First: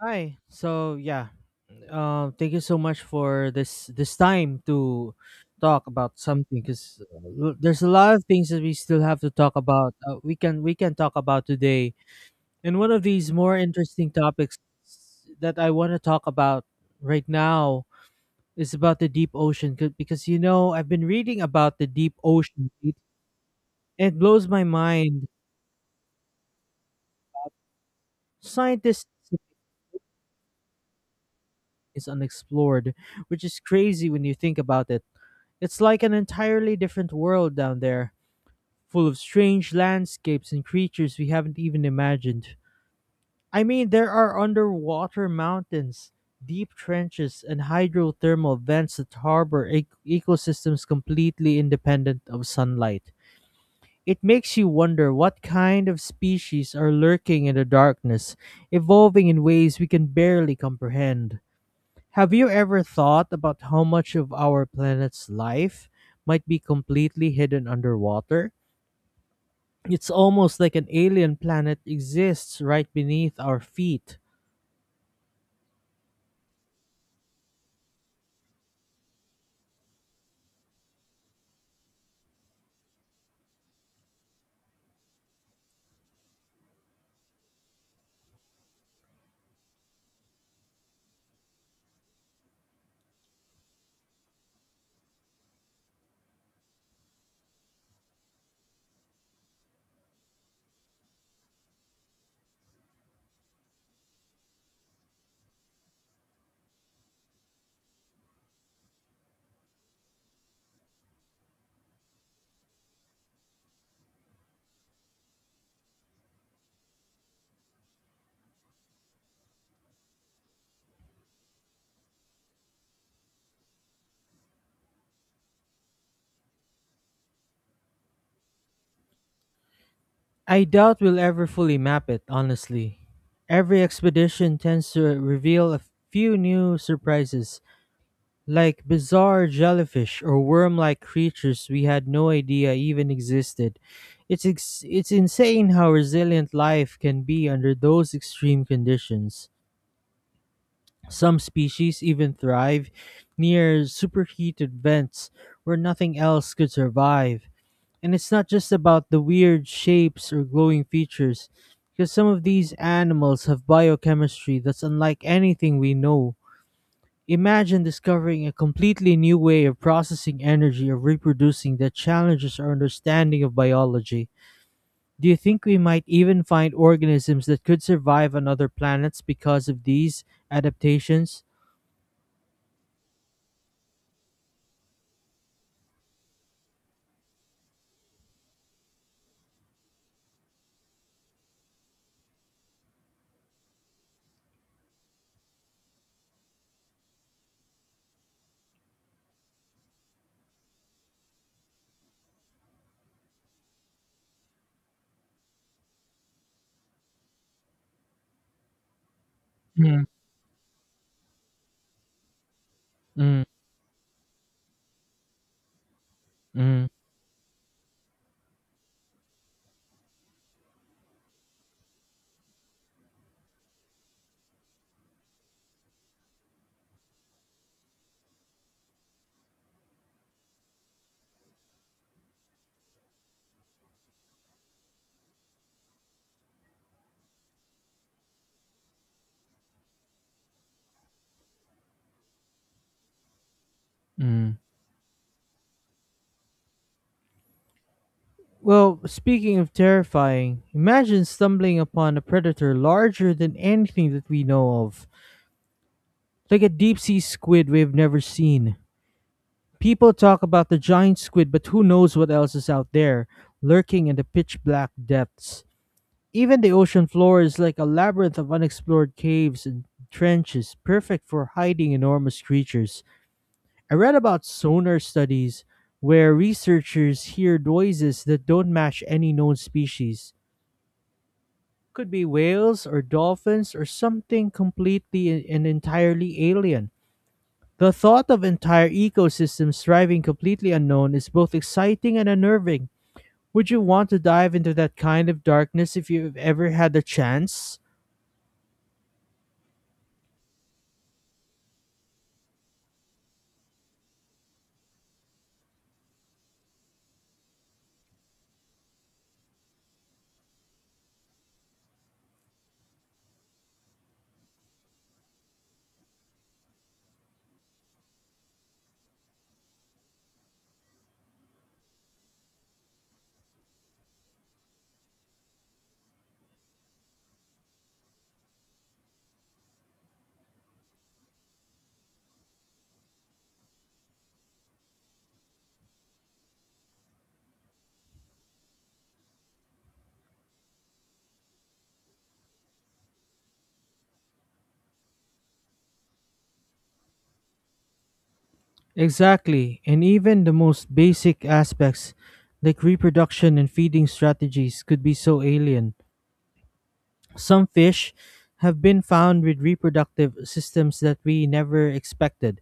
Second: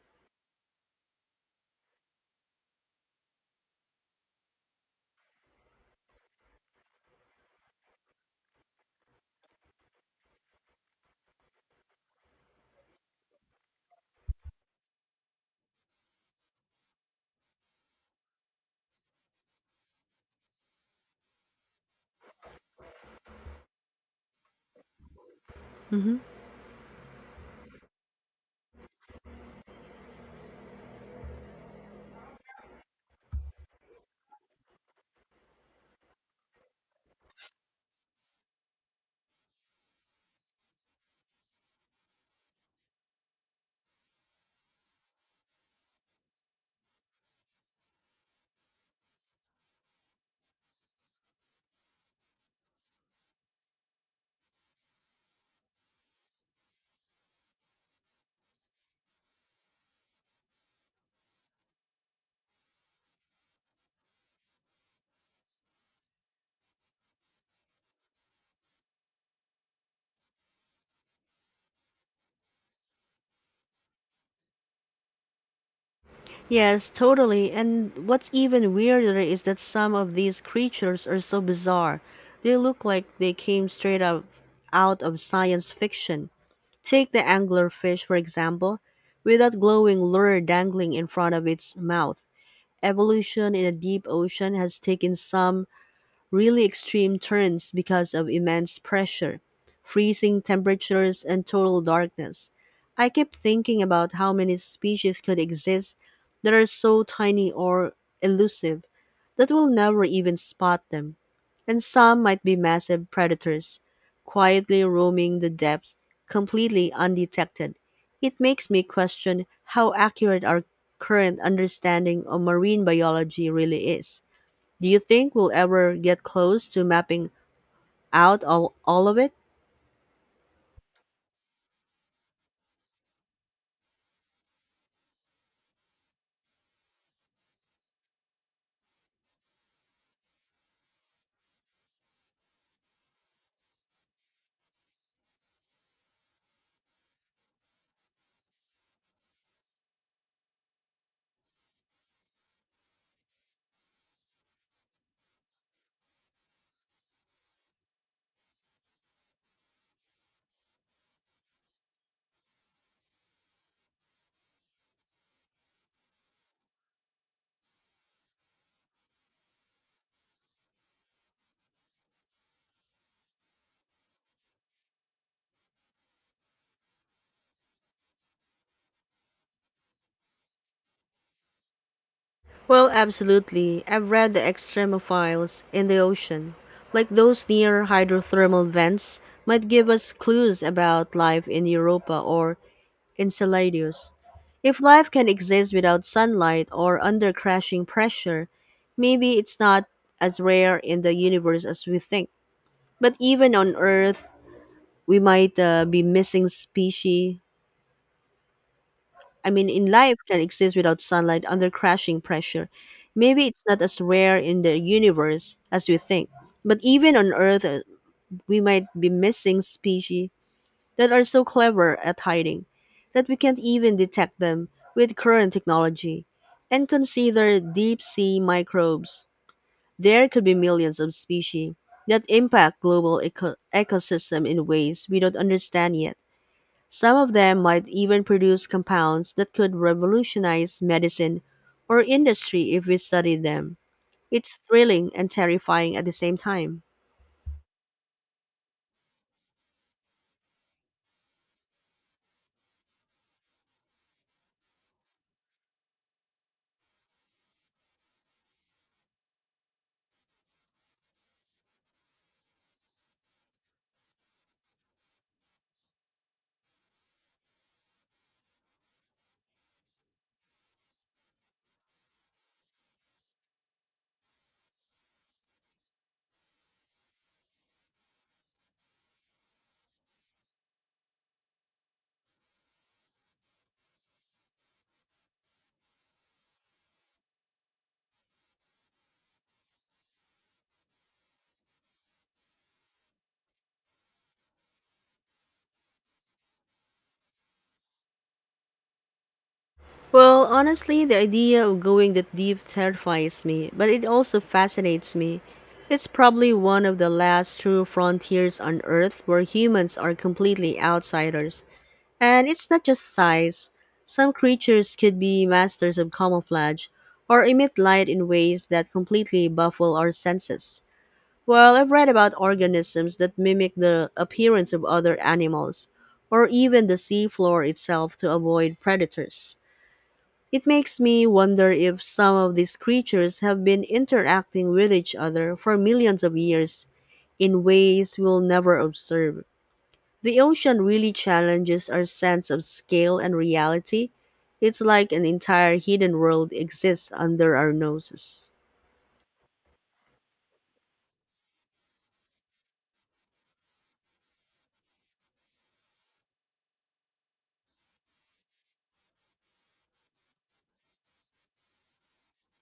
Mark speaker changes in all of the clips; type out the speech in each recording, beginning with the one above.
Speaker 1: Hi. So yeah, thank you so much for this time to talk about something because there's a lot of things that we still have to talk about. We can talk about today, and one of these more interesting topics that I want to talk about right now is about the deep ocean because I've been reading about the deep ocean and it blows my mind.
Speaker 2: Mhm.
Speaker 1: Scientists say it's unexplored, which is crazy when you think about it. It's like an entirely different world down there, full of strange landscapes and creatures we haven't even imagined. I mean, there are underwater mountains, deep trenches, and hydrothermal vents that harbor ecosystems completely independent of sunlight. It makes you wonder what kind of species are lurking in the darkness, evolving in ways we can barely comprehend. Have you ever thought about how much of our planet's life might be completely hidden underwater? It's almost like an alien planet exists right beneath our feet.
Speaker 2: Yes, totally. And what's even weirder is that some of these creatures are so bizarre. They look like they came straight up out of science fiction. Take the anglerfish, for example, with that glowing lure dangling in front of its mouth. Evolution in a deep ocean has taken some really extreme turns because of immense pressure, freezing temperatures, and total darkness. I keep thinking about how many species could exist that are so tiny or elusive that we'll never even spot them. And some might be massive predators, quietly roaming the depths, completely undetected. It makes me question how accurate our current understanding of marine biology really is. Do you think we'll ever get close to mapping out all of it?
Speaker 1: I doubt we'll ever fully map it, honestly. Every expedition tends to reveal a few new surprises, like bizarre jellyfish or worm like creatures we had no idea even existed. It's insane how resilient life can be under those extreme conditions. Some species even thrive near superheated vents where nothing else could survive. And it's not just about the weird shapes or glowing features, because some of these animals have biochemistry that's unlike anything we know. Imagine discovering a completely new way of processing energy or reproducing that challenges our understanding of biology. Do you think we might even find organisms that could survive on other planets because of these adaptations?
Speaker 2: Well, absolutely. I've read the extremophiles in the ocean, like those near hydrothermal vents, might give us clues about life in Europa or Enceladus. If life can exist without sunlight or under crashing pressure, maybe it's not as rare in the universe as we think. But even on Earth, we might be missing species I mean, in life can exist without sunlight under crashing pressure.
Speaker 1: Mm,
Speaker 2: Maybe it's not as rare in the universe as we think. But
Speaker 1: mm,
Speaker 2: even on Earth, we might be missing species that are so clever at hiding that we can't even detect them with current technology. And consider deep sea microbes. There could be millions of species that impact global ecosystem in ways we don't understand yet. Some of them might even produce compounds that could revolutionize medicine or industry if we studied them. It's
Speaker 1: mm.
Speaker 2: thrilling and terrifying at the same time.
Speaker 1: Well, speaking of terrifying, imagine stumbling upon a predator larger than anything that we know of, like a deep sea squid we've never seen. People talk about the giant squid, but who knows what else is out there, lurking in the pitch black depths. Even the ocean floor is like a labyrinth of unexplored caves and trenches, perfect for hiding enormous creatures. I read about sonar studies where researchers hear noises that don't match any known species. Could be whales or dolphins or something completely and entirely alien. The thought of entire ecosystems thriving completely unknown is both exciting and unnerving. Would you want to dive into that kind of darkness if you've ever had the chance?
Speaker 2: Well, honestly, the idea of going that deep terrifies me, but it also fascinates me. It's probably one of the last true frontiers on Earth where humans are completely outsiders. And it's not just size. Some creatures could be masters of camouflage or emit light in ways that completely baffle our senses. Well, I've read about organisms that mimic the appearance of other animals or even the seafloor itself to avoid predators. It makes me wonder if some of these creatures have been interacting with each other for millions of years in ways we'll never observe. The ocean really challenges our sense of scale and reality. It's like an entire hidden world exists under our noses.
Speaker 1: Exactly, and even the most basic aspects, like reproduction and feeding strategies, could be so alien. Some fish have been found with reproductive systems that we never expected.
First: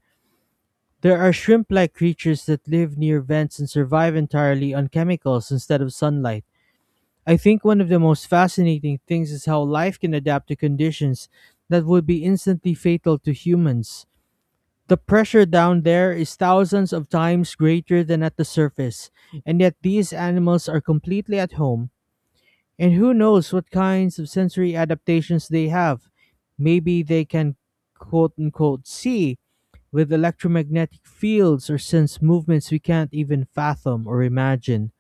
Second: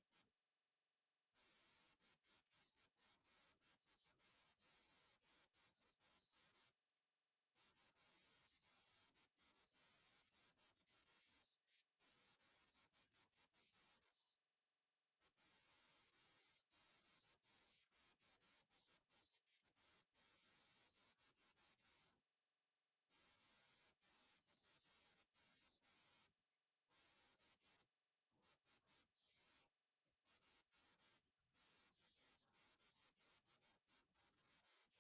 Speaker 1: There are shrimp like creatures that live near vents and survive entirely on chemicals instead of sunlight. I think one of the most fascinating things is how life can adapt to conditions that would be instantly fatal to humans. The pressure down there is thousands of times greater than at the surface, and yet these animals are completely at home and who knows what kinds of sensory adaptations they have? Maybe they can quote unquote see with electromagnetic fields or sense movements we can't even fathom or imagine.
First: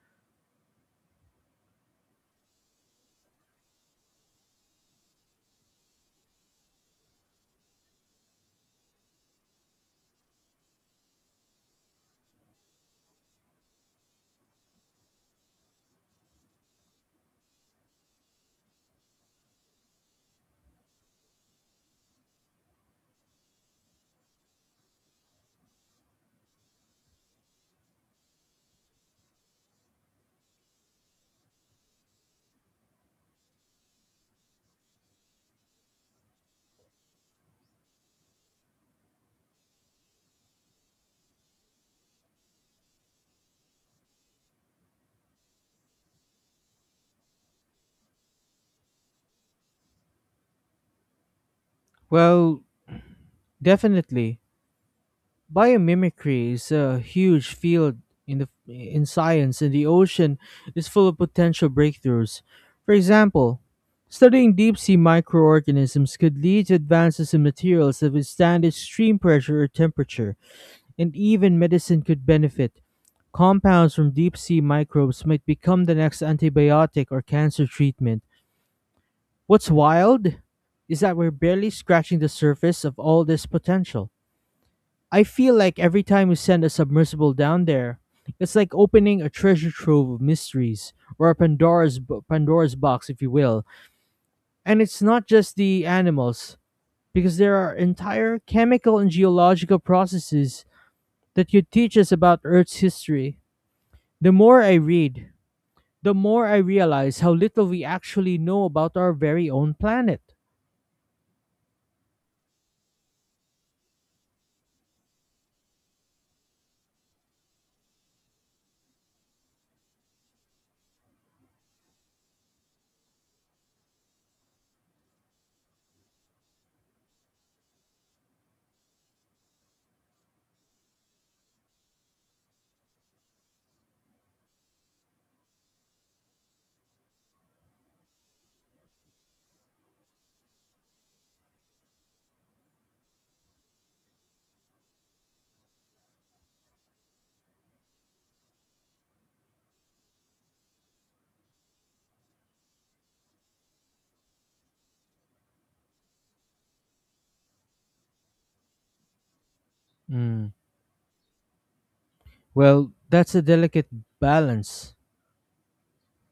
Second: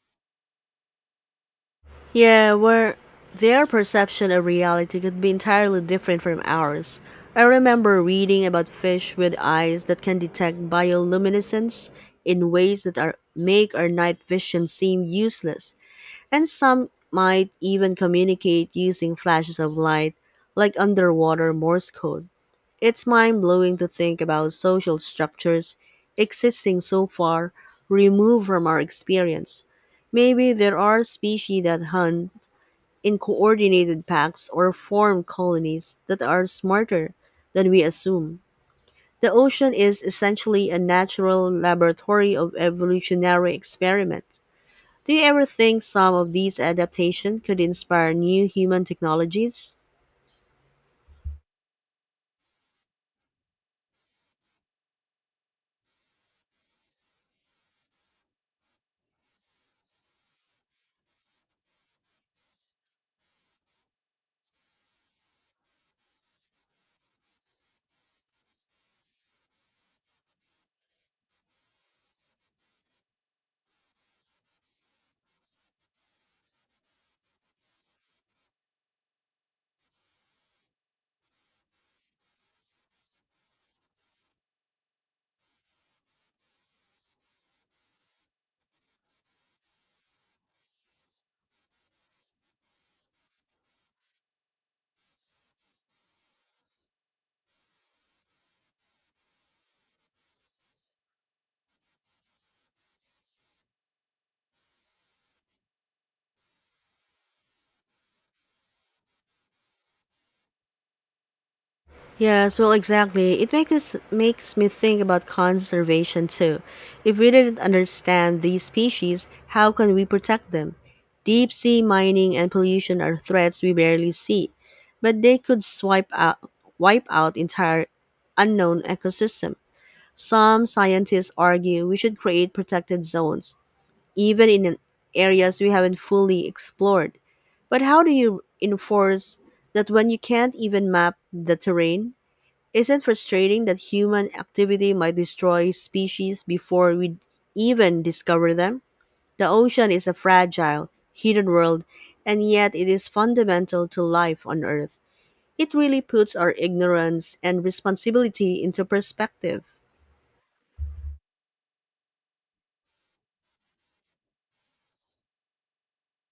Speaker 2: Yeah, where their perception of reality could be entirely different from ours. I remember reading about fish with eyes that can detect bioluminescence in ways that are, make our night vision seem useless, and some might even communicate using flashes of light, like underwater Morse code. It's mind blowing to think about social structures existing so far removed from our experience. Maybe there are species that hunt in coordinated packs or form colonies that are smarter than we assume. The ocean is essentially a natural laboratory of evolutionary experiment. Do you ever think some of these adaptations could inspire new human technologies?
Speaker 1: Well, definitely. Biomimicry is a huge field in science and the ocean is full of potential breakthroughs. For example, studying deep sea microorganisms could lead to advances in materials that withstand extreme pressure or temperature. And even medicine could benefit. Compounds from deep sea microbes might become the next antibiotic or cancer treatment. What's wild is that we're barely scratching the surface of all this potential. I feel like every time we send a submersible down there, it's like opening a treasure trove of mysteries, or a Pandora's box, if you will. And it's not just the animals, because there are entire chemical and geological processes that could teach us about Earth's history. The more I read, the more I realize how little we actually know about our very own planet.
Speaker 2: Yes, well, exactly. It makes us, makes me think about conservation too. If we didn't understand these species, how can we protect them? Deep sea mining and pollution are threats we barely see, but they could swipe out wipe out entire unknown ecosystem. Some scientists argue we should create protected zones, even in areas we haven't fully explored. But how do you enforce that when you can't even map the terrain? Isn't frustrating that human activity might destroy species before we even discover them? The ocean is a fragile, hidden world, and yet it is fundamental to life on Earth. It really puts our ignorance and responsibility into perspective.
Speaker 1: Mm. Well, that's a delicate balance.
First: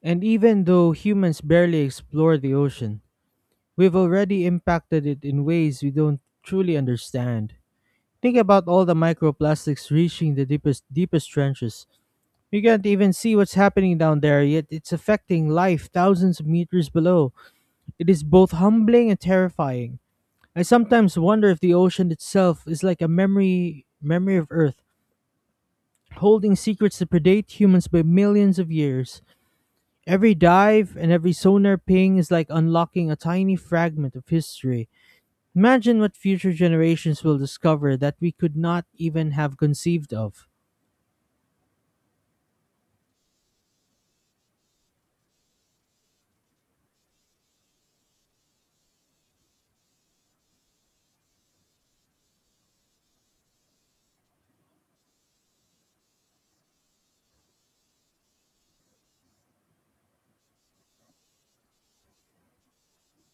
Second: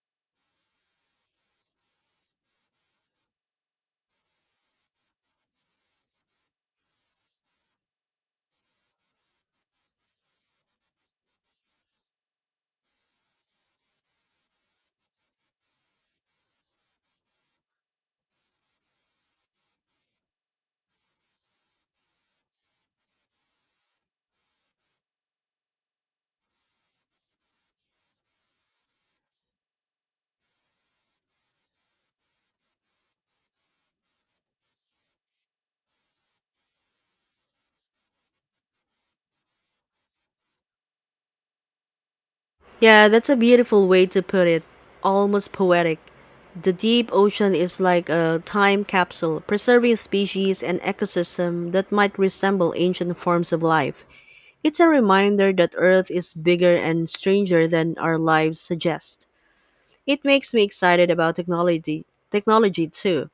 Speaker 1: And even though humans barely explore the ocean, we've already impacted it in ways we don't truly understand. Think about all the microplastics reaching the deepest trenches. You can't even see what's happening down there, yet it's affecting life thousands of meters below. It is both humbling and terrifying. I sometimes wonder if the ocean itself is like a memory of Earth, holding secrets that predate humans by millions of years. Every dive and every sonar ping is like unlocking a tiny fragment of history. Imagine what future generations will discover that we could not even have conceived of.
Speaker 2: Yeah, that's a beautiful way to put it. Almost poetic. The deep ocean is like a time capsule, preserving species and ecosystem that might resemble ancient forms of life. It's a reminder that Earth is bigger and stranger than our lives suggest. It makes me excited about technology too.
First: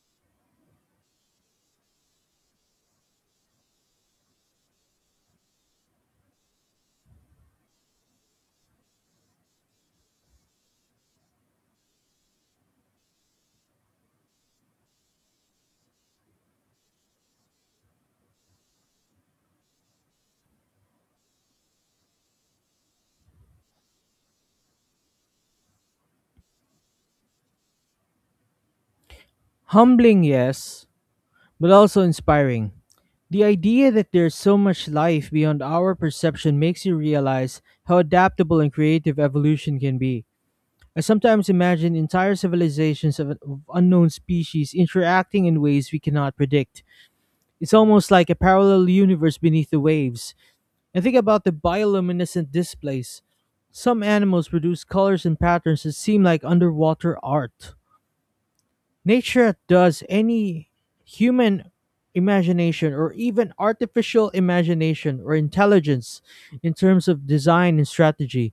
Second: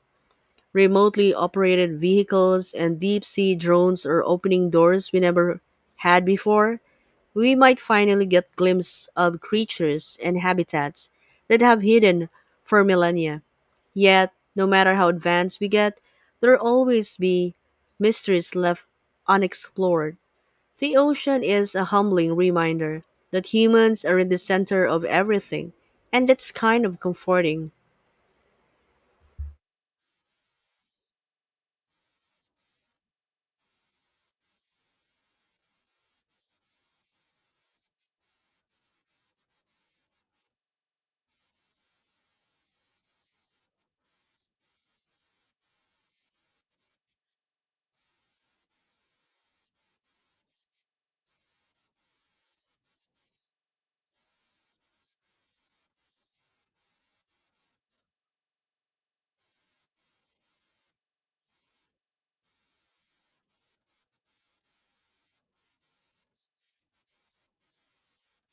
Speaker 2: Remotely operated vehicles and deep sea drones are opening doors we never had before we might finally get glimpses of creatures and habitats that have hidden for millennia. Yet, no matter how advanced we get, there will always be mysteries left unexplored. The ocean is a humbling reminder that humans are in the center of everything, and that's kind of comforting.
Speaker 1: Humbling, yes, but also inspiring. The idea that there's so much life beyond our perception makes you realize how adaptable and creative evolution can be. I sometimes imagine entire civilizations of unknown species interacting in ways we cannot predict. It's almost like a parallel universe beneath the waves. And think about the bioluminescent displays. Some animals produce colors and patterns that seem like underwater art. Nature does any human imagination or even artificial imagination or intelligence in terms of design and strategy.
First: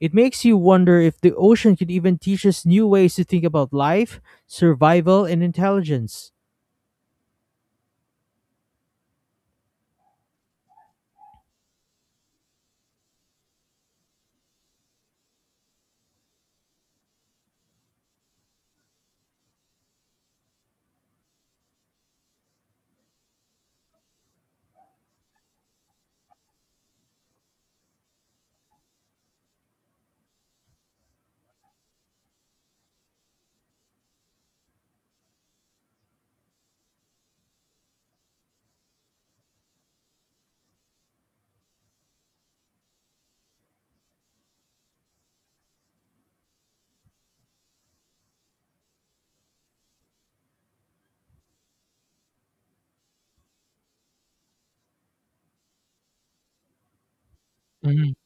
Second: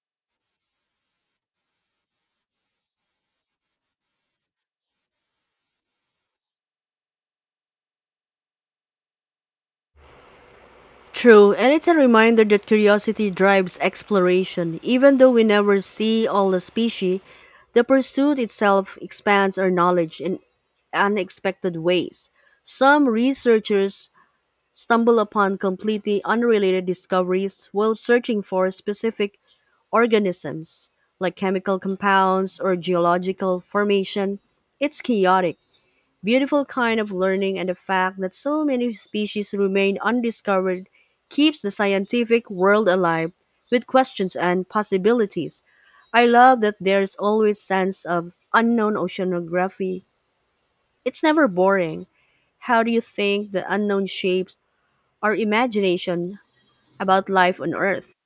Speaker 1: It makes you wonder if the ocean could even teach us new ways to think about life, survival, and intelligence.
Speaker 2: True, and it's a reminder that curiosity drives exploration. Even though we never see all the species, the pursuit itself expands our knowledge in unexpected ways. Some researchers stumble upon completely unrelated discoveries while searching for specific organisms, like chemical compounds or geological formation. It's chaotic, beautiful kind of learning and the fact that so many species remain undiscovered keeps the scientific world alive with questions and possibilities. I love that there's always sense of unknown oceanography. It's never boring. How do you think the unknown shapes our imagination about life on
Speaker 1: Mhm.
Speaker 2: Earth?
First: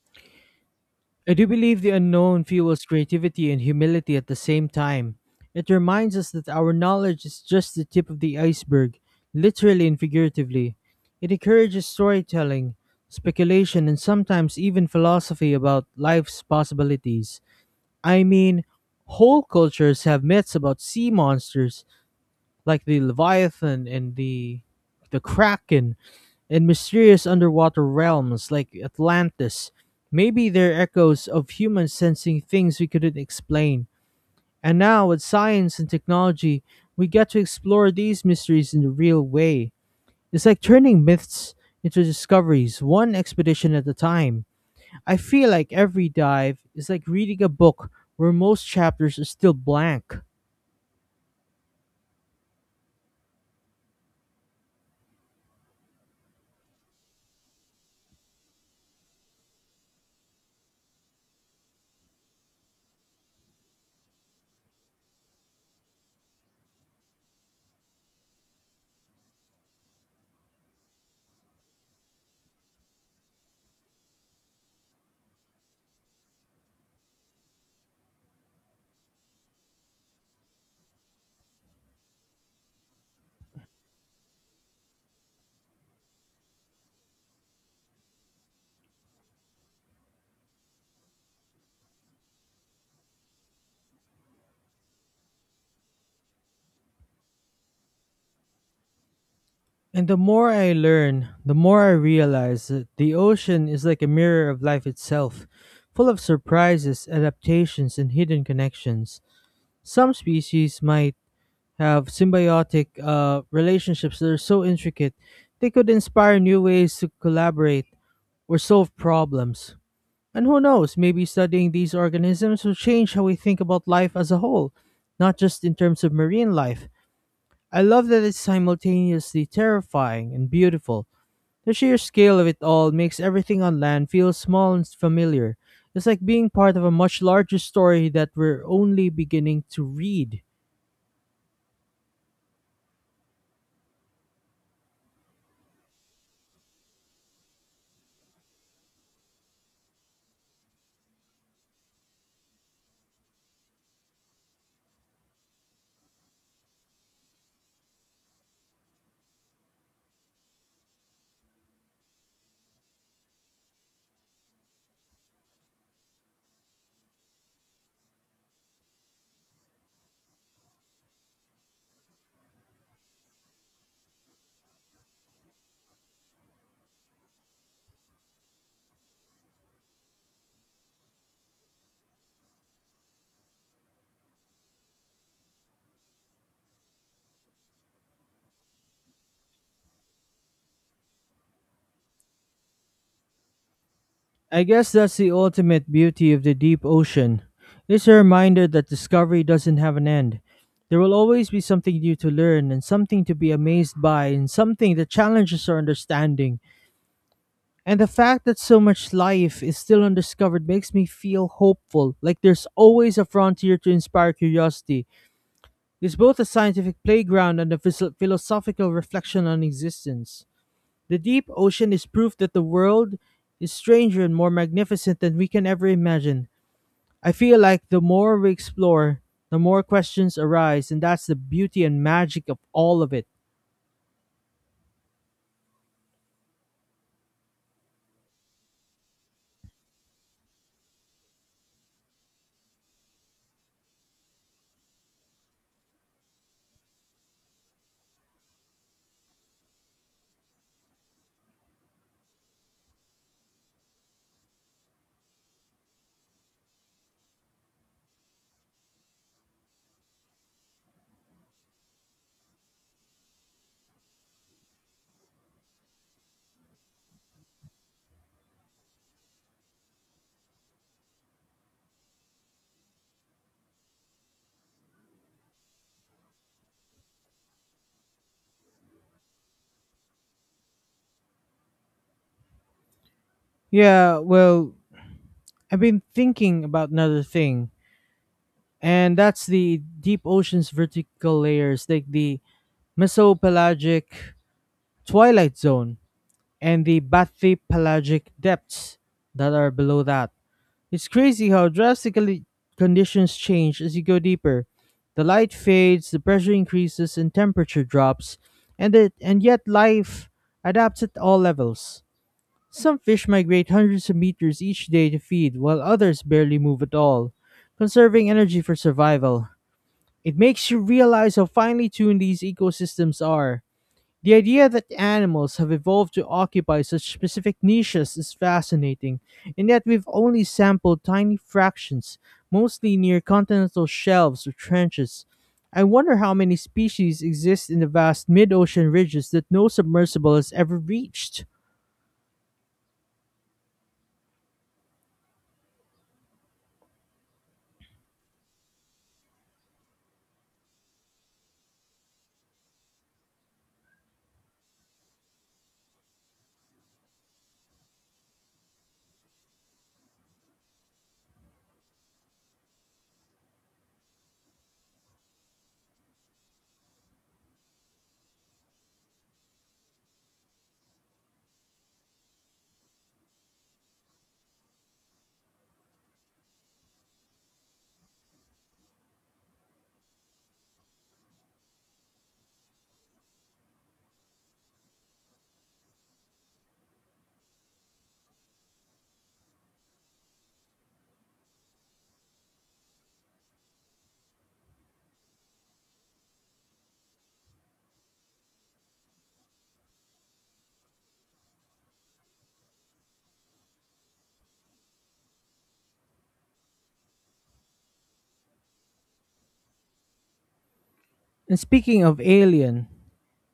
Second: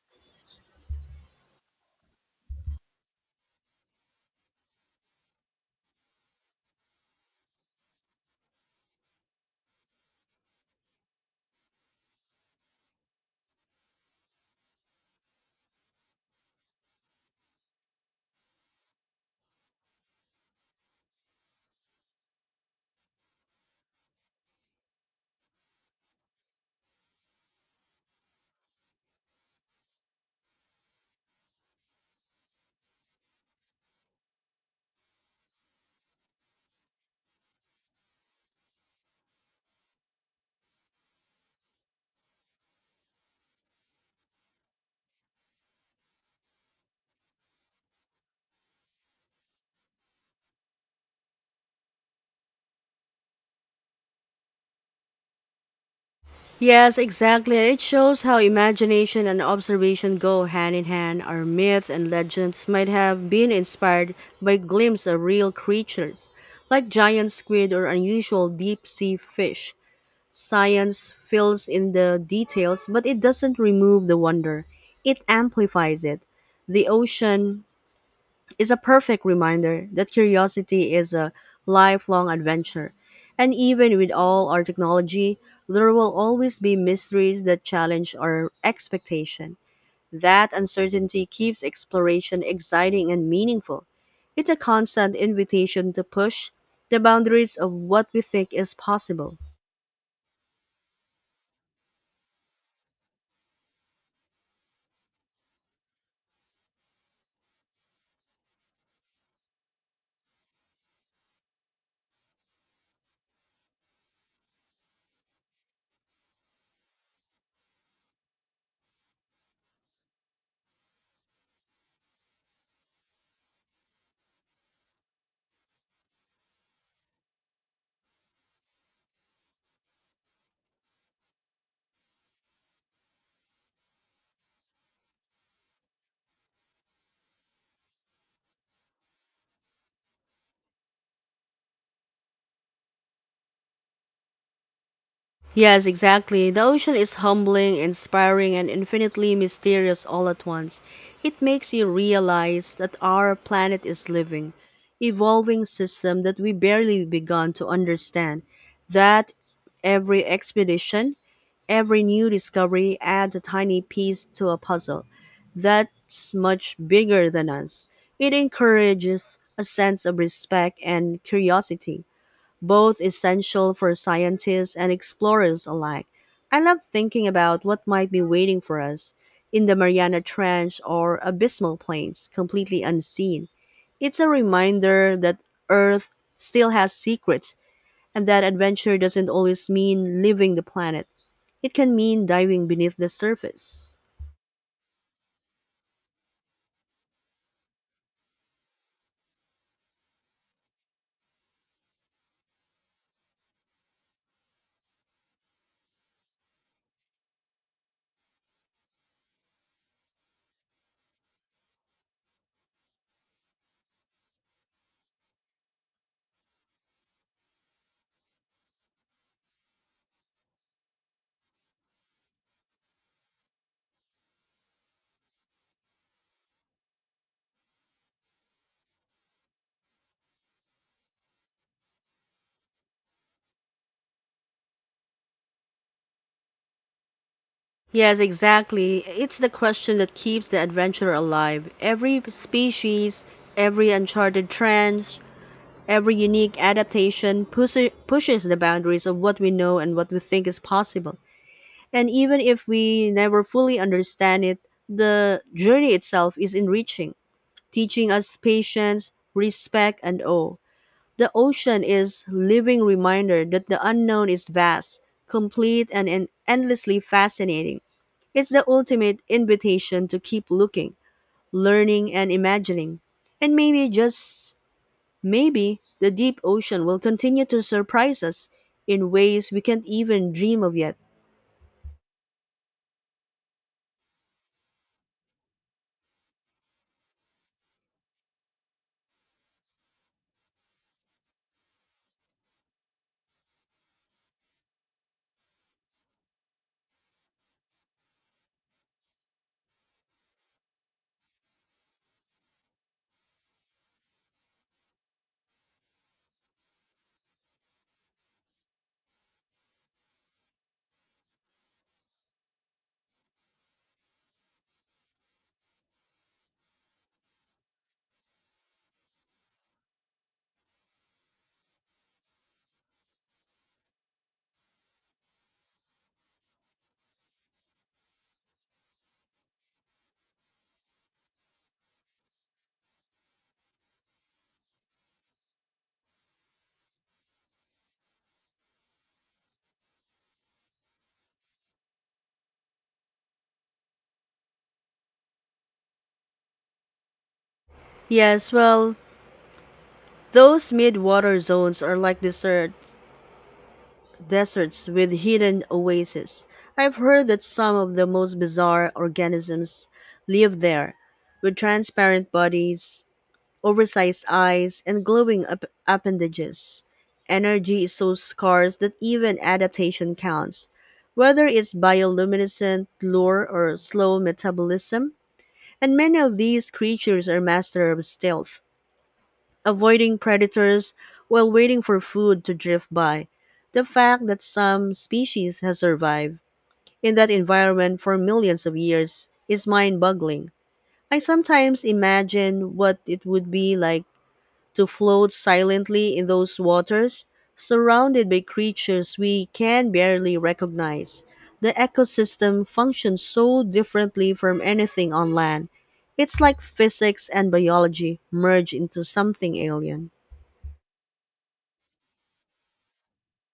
Speaker 1: I do believe the unknown fuels creativity and humility at the same time. It reminds us that our knowledge is just the tip of the iceberg, literally and figuratively. It encourages storytelling, speculation, and sometimes even philosophy about life's possibilities. I mean, whole cultures have myths about sea monsters, like the Leviathan and the Kraken and mysterious underwater realms like Atlantis. Maybe they're echoes of humans sensing things we couldn't explain. And now, with science and technology, we get to explore these mysteries in the real way. It's like turning myths into discoveries, one expedition at a time. I feel like every dive is like reading a book where most chapters are still blank.
Speaker 2: Yes, exactly. It shows how imagination and observation go hand in hand. Our myth and legends might have been inspired by glimpses of real creatures, like giant squid or unusual deep sea fish. Science fills in the details, but it doesn't remove the wonder, it amplifies it. The ocean, is a perfect reminder that curiosity is a lifelong adventure. And even with all our technology, there will always be mysteries that challenge our expectation. That uncertainty keeps exploration exciting and meaningful. It's a constant invitation to push the boundaries of what we think is possible.
Speaker 1: And the more I learn, the more I realize that the ocean is like a mirror of life itself, full of surprises, adaptations, and hidden connections. Some species might have symbiotic relationships that are so intricate they could inspire new ways to collaborate or solve problems. And who knows, maybe studying these organisms will change how we think about life as a whole, not just in terms of marine life. I love that it's simultaneously terrifying and beautiful. The sheer scale of it all makes everything on land feel small and familiar. It's like being part of a much larger story that we're only beginning to read.
Speaker 2: Yes, exactly. The ocean is humbling, inspiring, and infinitely mysterious all at once. It makes you realize that our planet is living, evolving system that we barely begun to understand. That every expedition, every new discovery adds a tiny piece to a puzzle that's much bigger than us. It encourages a sense of respect and curiosity both essential for scientists and explorers alike. I love thinking about what might be waiting for us in the Mariana Trench or Abysmal Plains, completely unseen. It's a reminder that Earth still has secrets and that adventure doesn't always mean leaving the planet. It can mean diving beneath the surface.
Speaker 1: I guess that's the ultimate beauty of the deep ocean. It's a reminder that discovery doesn't have an end. There will always be something new to learn and something to be amazed by and something that challenges our understanding. And the fact that so much life is still undiscovered makes me feel hopeful, like there's always a frontier to inspire curiosity. Is both a scientific playground and a philosophical reflection on existence. The deep ocean is proof that the world is stranger and more magnificent than we can ever imagine. I feel like the more we explore, the more questions arise, and that's the beauty and magic of all of it.
Speaker 2: Yes, exactly. It's the question that keeps the adventurer alive. Every species, every uncharted trend, every unique adaptation pushes the boundaries of what we know and what we think is possible. And even if we never fully understand it, the journey itself is enriching, teaching us patience, respect, and awe. The ocean is living reminder that the unknown is vast, complete, and endlessly fascinating. It's the ultimate invitation to keep looking, learning, and imagining. And maybe, just maybe, the deep ocean will continue to surprise us in ways we can't even dream of yet.
Speaker 1: Yeah, well, I've been thinking about another thing, and that's the deep ocean's vertical layers, like the mesopelagic twilight zone and the bathypelagic depths that are below that. It's crazy how drastically conditions change as you go deeper. The light fades, the pressure increases, and temperature drops, and yet life adapts at all levels. Some fish migrate hundreds of meters each day to feed, while others barely move at all, conserving energy for survival. It makes you realize how finely tuned these ecosystems are. The idea that animals have evolved to occupy such specific niches is fascinating, and yet we've only sampled tiny fractions, mostly near continental shelves or trenches. I wonder how many species exist in the vast mid ocean ridges that no submersible has ever reached.
Speaker 2: Yes, well, those mid-water zones are like desert, deserts with hidden oases. I've heard that some of the most bizarre organisms live there, with transparent bodies, oversized eyes, and glowing appendages. Energy is so scarce that even adaptation counts, whether it's bioluminescent lure or slow metabolism. And many of these creatures are master of stealth, avoiding predators while waiting for food to drift by. The fact that some species has survived in that environment for millions of years is mind-boggling. I sometimes imagine what it would be like to float silently in those waters, surrounded by creatures we can barely recognize. The ecosystem functions so differently from anything on land. It's like physics and biology merge into something alien.
Speaker 1: And speaking of alien,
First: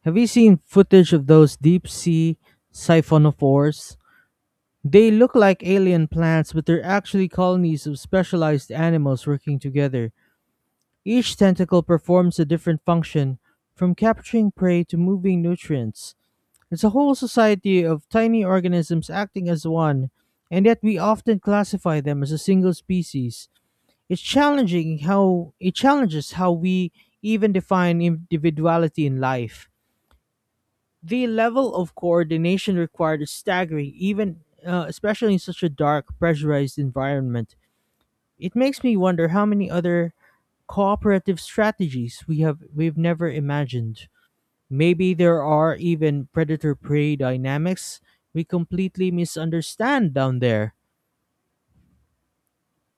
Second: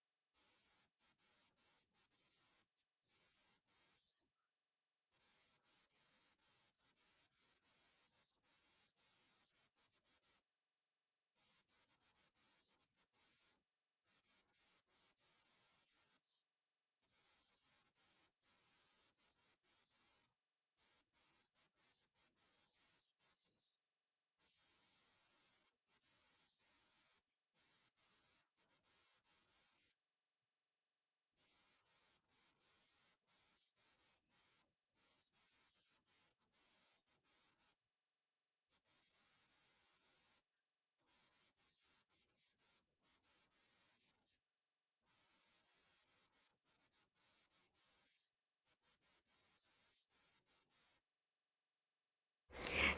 Speaker 1: have you seen footage of those deep sea siphonophores? They look like alien plants, but they're actually colonies of specialized animals working together. Each tentacle performs a different function, from capturing prey to moving nutrients. It's a whole society of tiny organisms acting as one, and yet we often classify them as a single species. It challenges how we even define individuality in life. The level of coordination required is staggering, even especially in such a dark, pressurized environment. It makes me wonder how many other cooperative strategies we've never imagined. Maybe there are even predator prey dynamics we completely misunderstand down there.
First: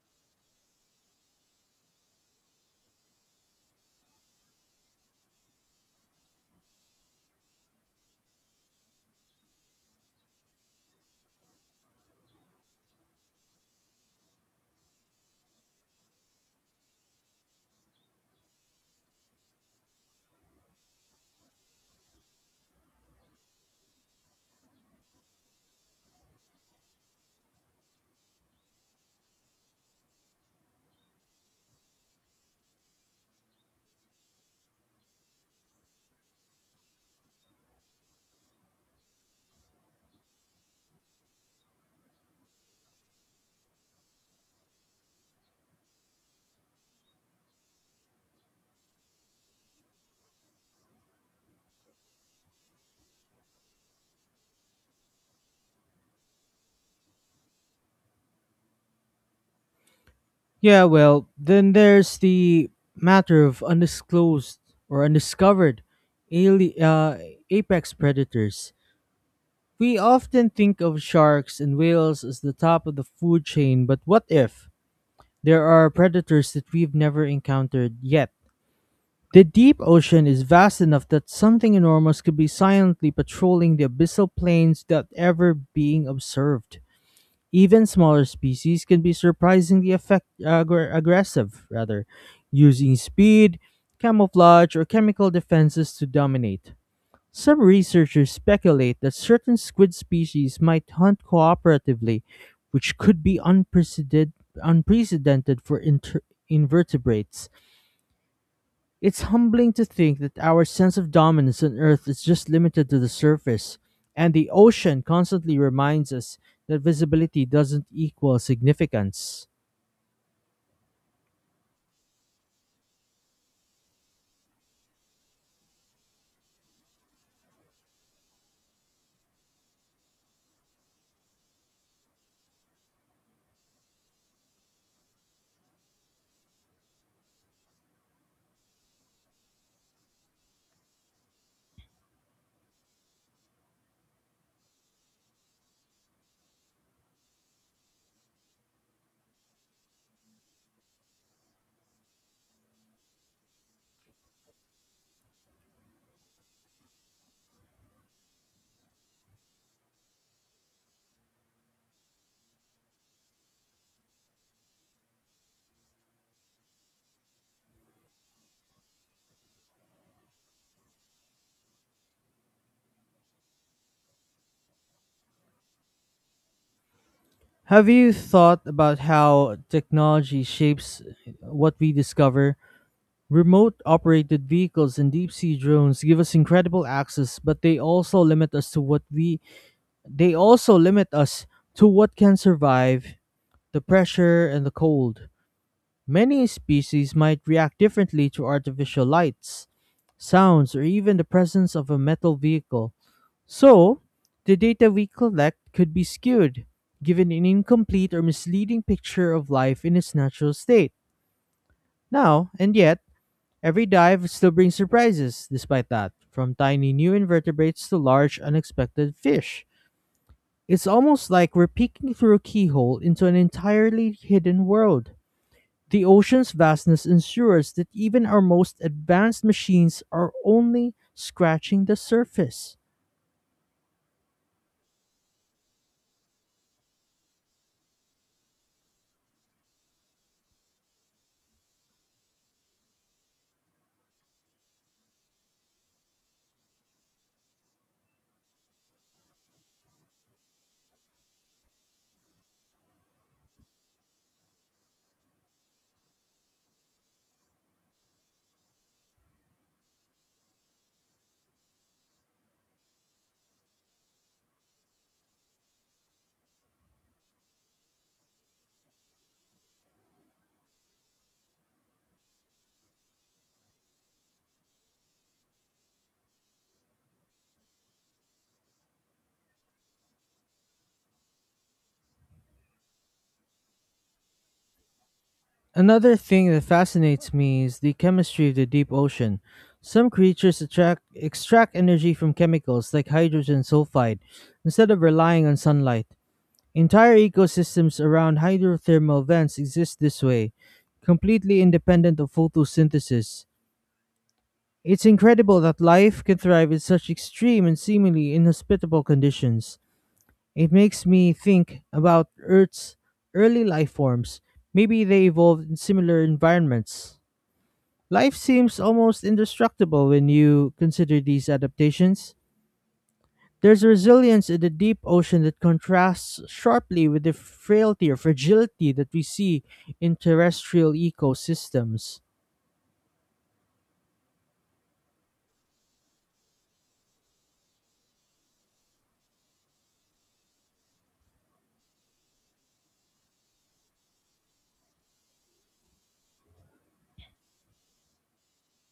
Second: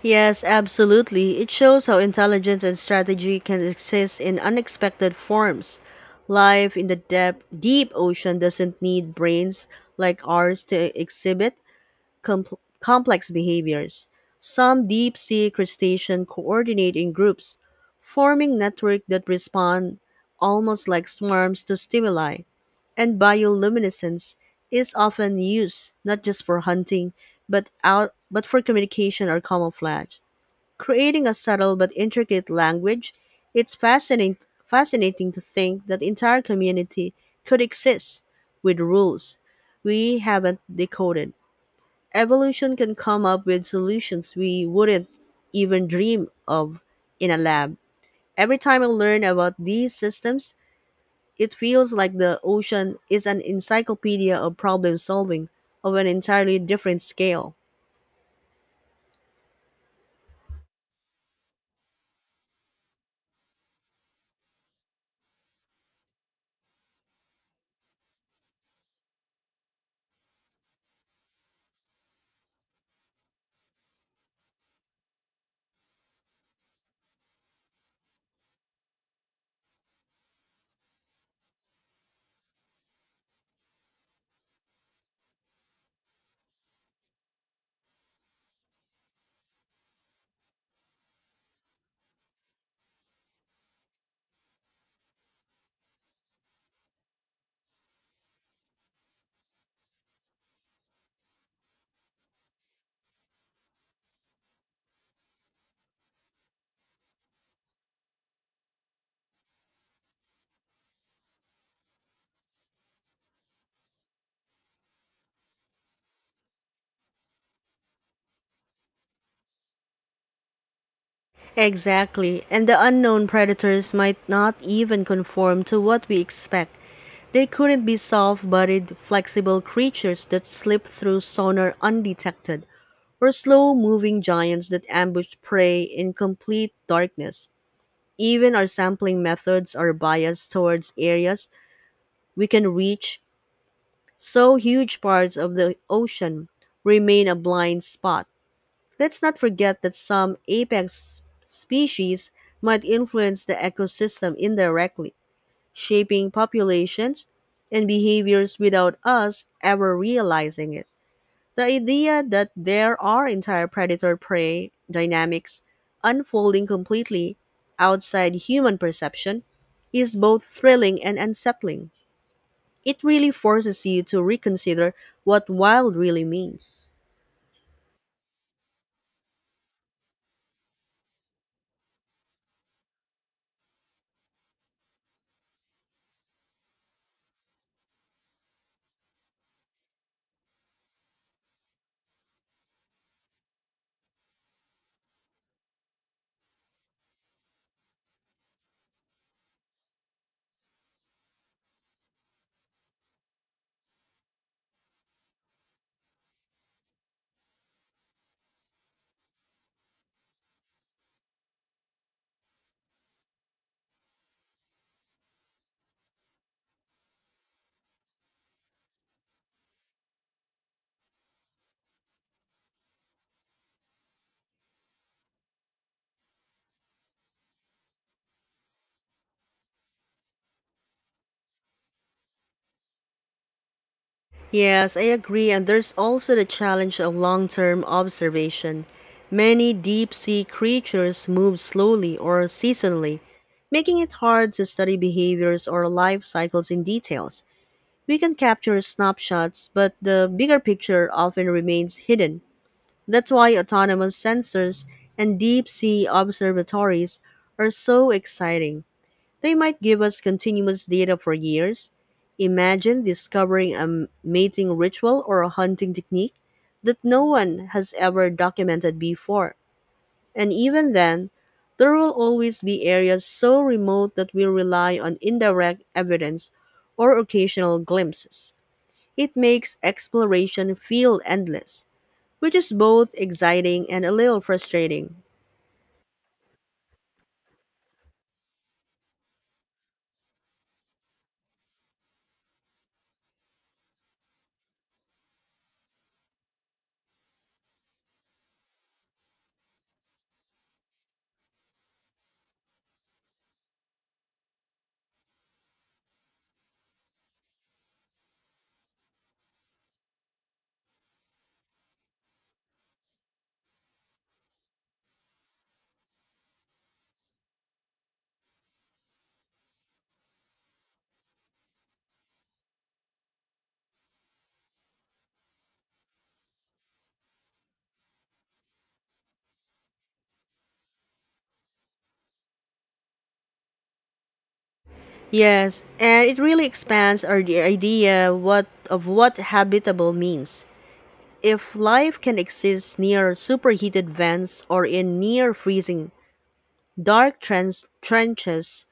Speaker 2: Yes, absolutely. It shows how intelligence and strategy can exist in unexpected forms. Life in the depth, deep ocean doesn't need brains like ours to exhibit complex behaviors. Some deep sea crustacean coordinate in groups, forming networks that respond almost like swarms to stimuli, and bioluminescence is often used not just for hunting but out but for communication or camouflage. Creating a subtle but intricate language, it's fascinating to think that entire community could exist with rules we haven't decoded. Evolution can come up with solutions we wouldn't even dream of in a lab. Every time I learn about these systems, it feels like the ocean is an encyclopedia of problem solving of an entirely different scale.
Speaker 1: Yeah, well, then there's the matter of undisclosed or undiscovered ali- uh, apex predators. We often think of sharks and whales as the top of the food chain, but what if there are predators that we've never encountered yet? The deep ocean is vast enough that something enormous could be silently patrolling the abyssal plains without ever being observed. Even smaller species can be surprisingly aggressive, rather, using speed, camouflage, or chemical defenses to dominate. Some researchers speculate that certain squid species might hunt cooperatively, which could be unprecedented for invertebrates. It's humbling to think that our sense of dominance on Earth is just limited to the surface, and the ocean constantly reminds us that visibility doesn't equal significance.
Speaker 2: Exactly. And the unknown predators might not even conform to what we expect. They couldn't be soft bodied, flexible creatures that slip through sonar undetected, or slow moving giants that ambush prey in complete darkness. Even our sampling methods are biased towards areas we can reach, so huge parts of the ocean remain a blind spot. Let's not forget that some apex species might influence the ecosystem indirectly, shaping populations and behaviors without us ever realizing it. The idea that there are entire predator prey dynamics unfolding completely outside human perception is both thrilling and unsettling. It really forces you to reconsider what wild really means.
Speaker 1: Have you thought about how technology shapes what we discover? Remote operated vehicles and deep sea drones give us incredible access, but they also limit us to what can survive the pressure and the cold. Many species might react differently to artificial lights, sounds, or even the presence of a metal vehicle. So, the data we collect could be skewed, giving an incomplete or misleading picture of life in its natural state. Now, and yet, every dive still brings surprises, despite that, from tiny new invertebrates to large unexpected fish. It's almost like we're peeking through a keyhole into an entirely hidden world. The ocean's vastness ensures that even our most advanced machines are only scratching the surface.
Speaker 2: Yes, I agree. And there's also the challenge of long term observation. Many deep sea creatures move slowly or seasonally, making it hard to study behaviors or life cycles in details. We can capture snapshots, but the bigger picture often remains hidden. That's why autonomous sensors and deep sea observatories are so exciting. They might give us continuous data for years. Imagine discovering a mating ritual or a hunting technique that no one has ever documented before. And even then, there will always be areas so remote that we rely on indirect evidence or occasional glimpses. It makes exploration feel endless, which is both exciting and a little frustrating.
Speaker 1: Another thing that fascinates me is the chemistry of the deep ocean. Some creatures extract energy from chemicals like hydrogen sulfide instead of relying on sunlight. Entire ecosystems around hydrothermal vents exist this way, completely independent of photosynthesis. It's incredible that life can thrive in such extreme and seemingly inhospitable conditions. It makes me think about Earth's early life forms. Maybe they evolved in similar environments. Life seems almost indestructible when you consider these adaptations. There's a resilience in the deep ocean that contrasts sharply with the frailty or fragility that we see in terrestrial ecosystems.
Speaker 2: Yes, and it really expands our the idea what of what habitable means. If life can exist near superheated vents or in near freezing dark trenches,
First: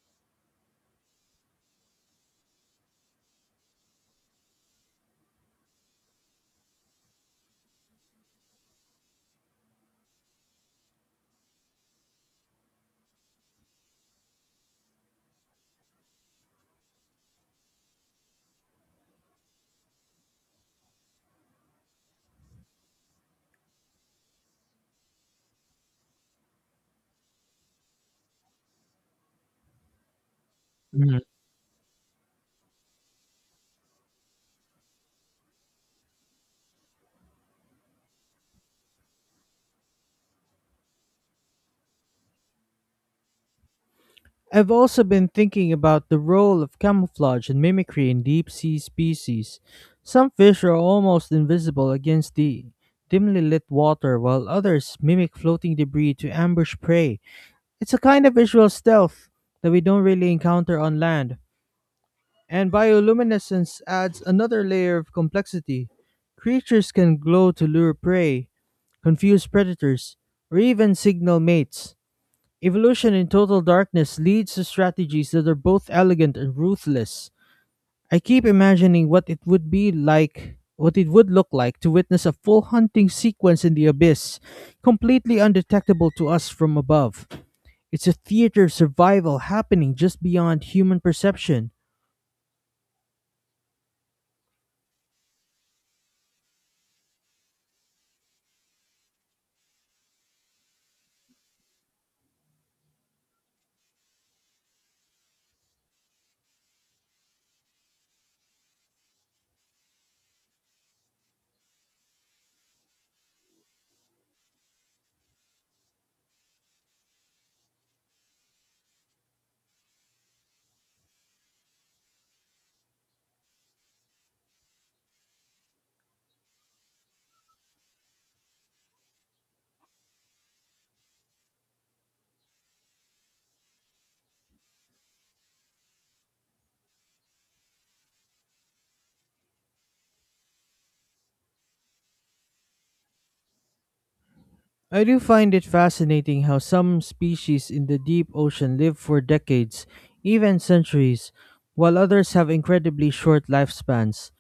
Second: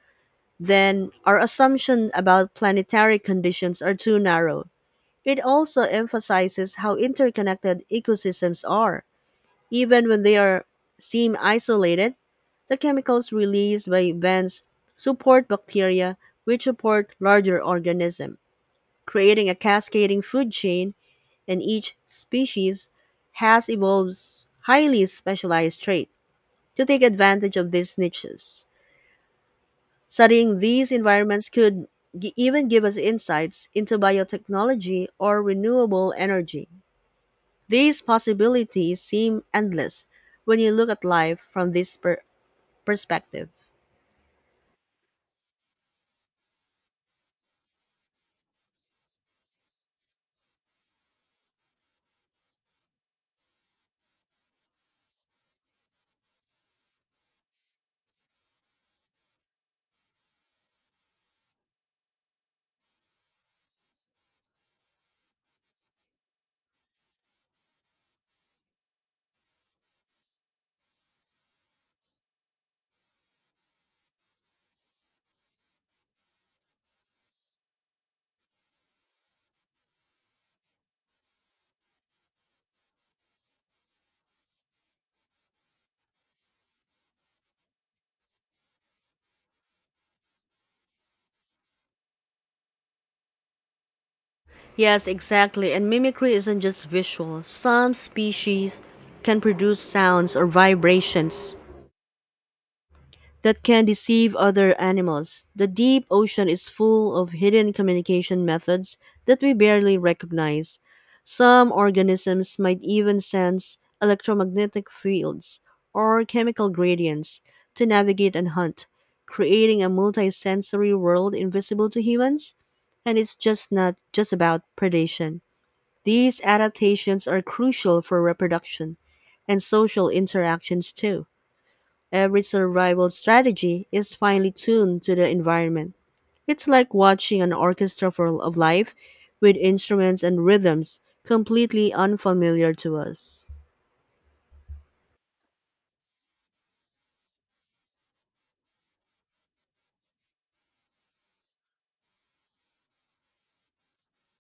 Speaker 2: then our assumption about planetary conditions are too narrow. It also emphasizes how interconnected ecosystems are. Even when they are seem isolated, the chemicals released by vents support bacteria which support larger organisms creating a cascading food chain, and each species has evolved highly specialized traits to take advantage of these niches. Studying these environments could even give us insights into biotechnology or renewable energy. These possibilities seem endless when you look at life from this perspective.
Speaker 1: I've also been thinking about the role of camouflage and mimicry in deep sea species. Some fish are almost invisible against the dimly lit water, while others mimic floating debris to ambush prey. It's a kind of visual stealth that we don't really encounter on land. And bioluminescence adds another layer of complexity. Creatures can glow to lure prey, confuse predators, or even signal mates. Evolution in total darkness leads to strategies that are both elegant and ruthless. I keep imagining what it would look like to witness a full hunting sequence in the abyss, completely undetectable to us from above. It's a theater of survival happening just beyond human perception.
Speaker 2: Yes, exactly. And mimicry isn't just visual. Some species can produce sounds or vibrations that can deceive other animals. The deep ocean is full of hidden communication methods that we barely recognize. Some organisms might even sense electromagnetic fields or chemical gradients to navigate and hunt, creating a multisensory world invisible to humans. And it's just not just about predation. These adaptations are crucial for reproduction and social interactions too. Every survival strategy is finely tuned to the environment. It's like watching an orchestra of life with instruments and rhythms completely unfamiliar to us.
Speaker 1: I do find it fascinating how some species in the deep ocean live for decades, even centuries, while others have incredibly short lifespans.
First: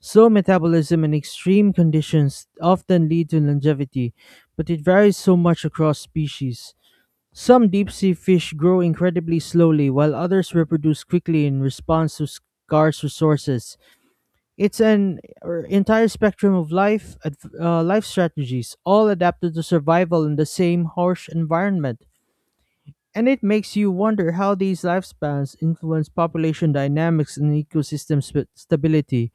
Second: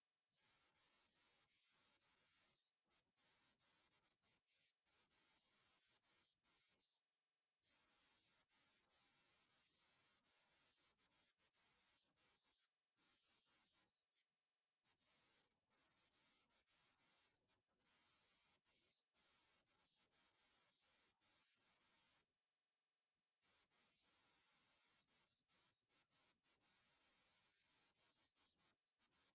Speaker 1: Slow metabolism and extreme conditions often lead to longevity, but it varies so much across species. Some deep sea fish grow incredibly slowly, while others reproduce quickly in response to scarce resources. It's an entire spectrum of life strategies, all adapted to survival in the same harsh environment. And it makes you wonder how these lifespans influence population dynamics and ecosystem stability.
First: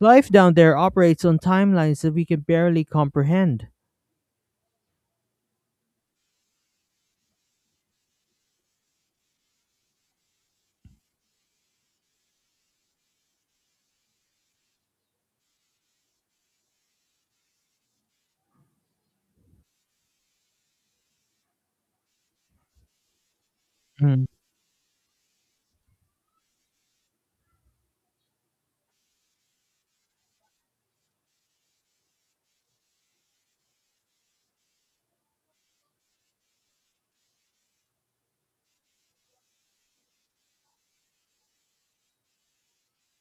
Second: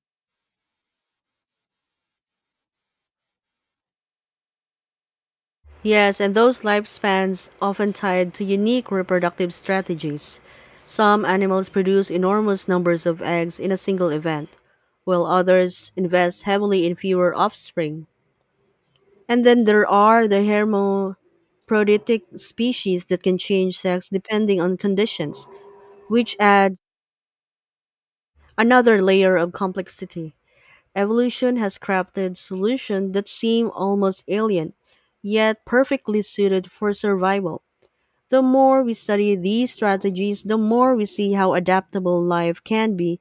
Speaker 1: Life down there operates on timelines that we can barely comprehend.
Speaker 2: Yes, and those lifespans often tied to unique reproductive strategies. Some animals produce enormous numbers of eggs in a single event, while others invest heavily in fewer offspring. And then there are the hermaphroditic species that can change sex
Speaker 1: Mm.
Speaker 2: depending on conditions, which adds another layer of complexity. Evolution has crafted solutions that seem almost alien, yet perfectly suited for survival. The more we study these strategies, the more we see how adaptable life can be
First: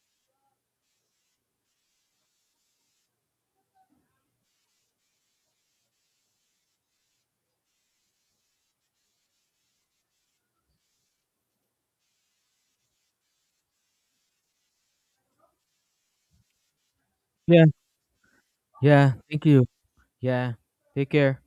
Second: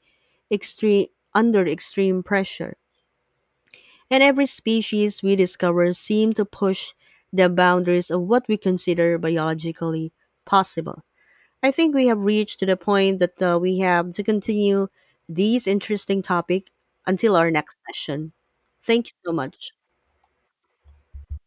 Speaker 2: under extreme pressure. And every species we discover seems to push the boundaries of what we consider biologically possible. I think we have reached to the point that we have to continue these interesting topic until our
Speaker 1: Yeah.
Speaker 2: next session. Thank you
Speaker 1: Yeah,
Speaker 2: so
Speaker 1: thank you.
Speaker 2: much.
Speaker 1: Yeah. Take care.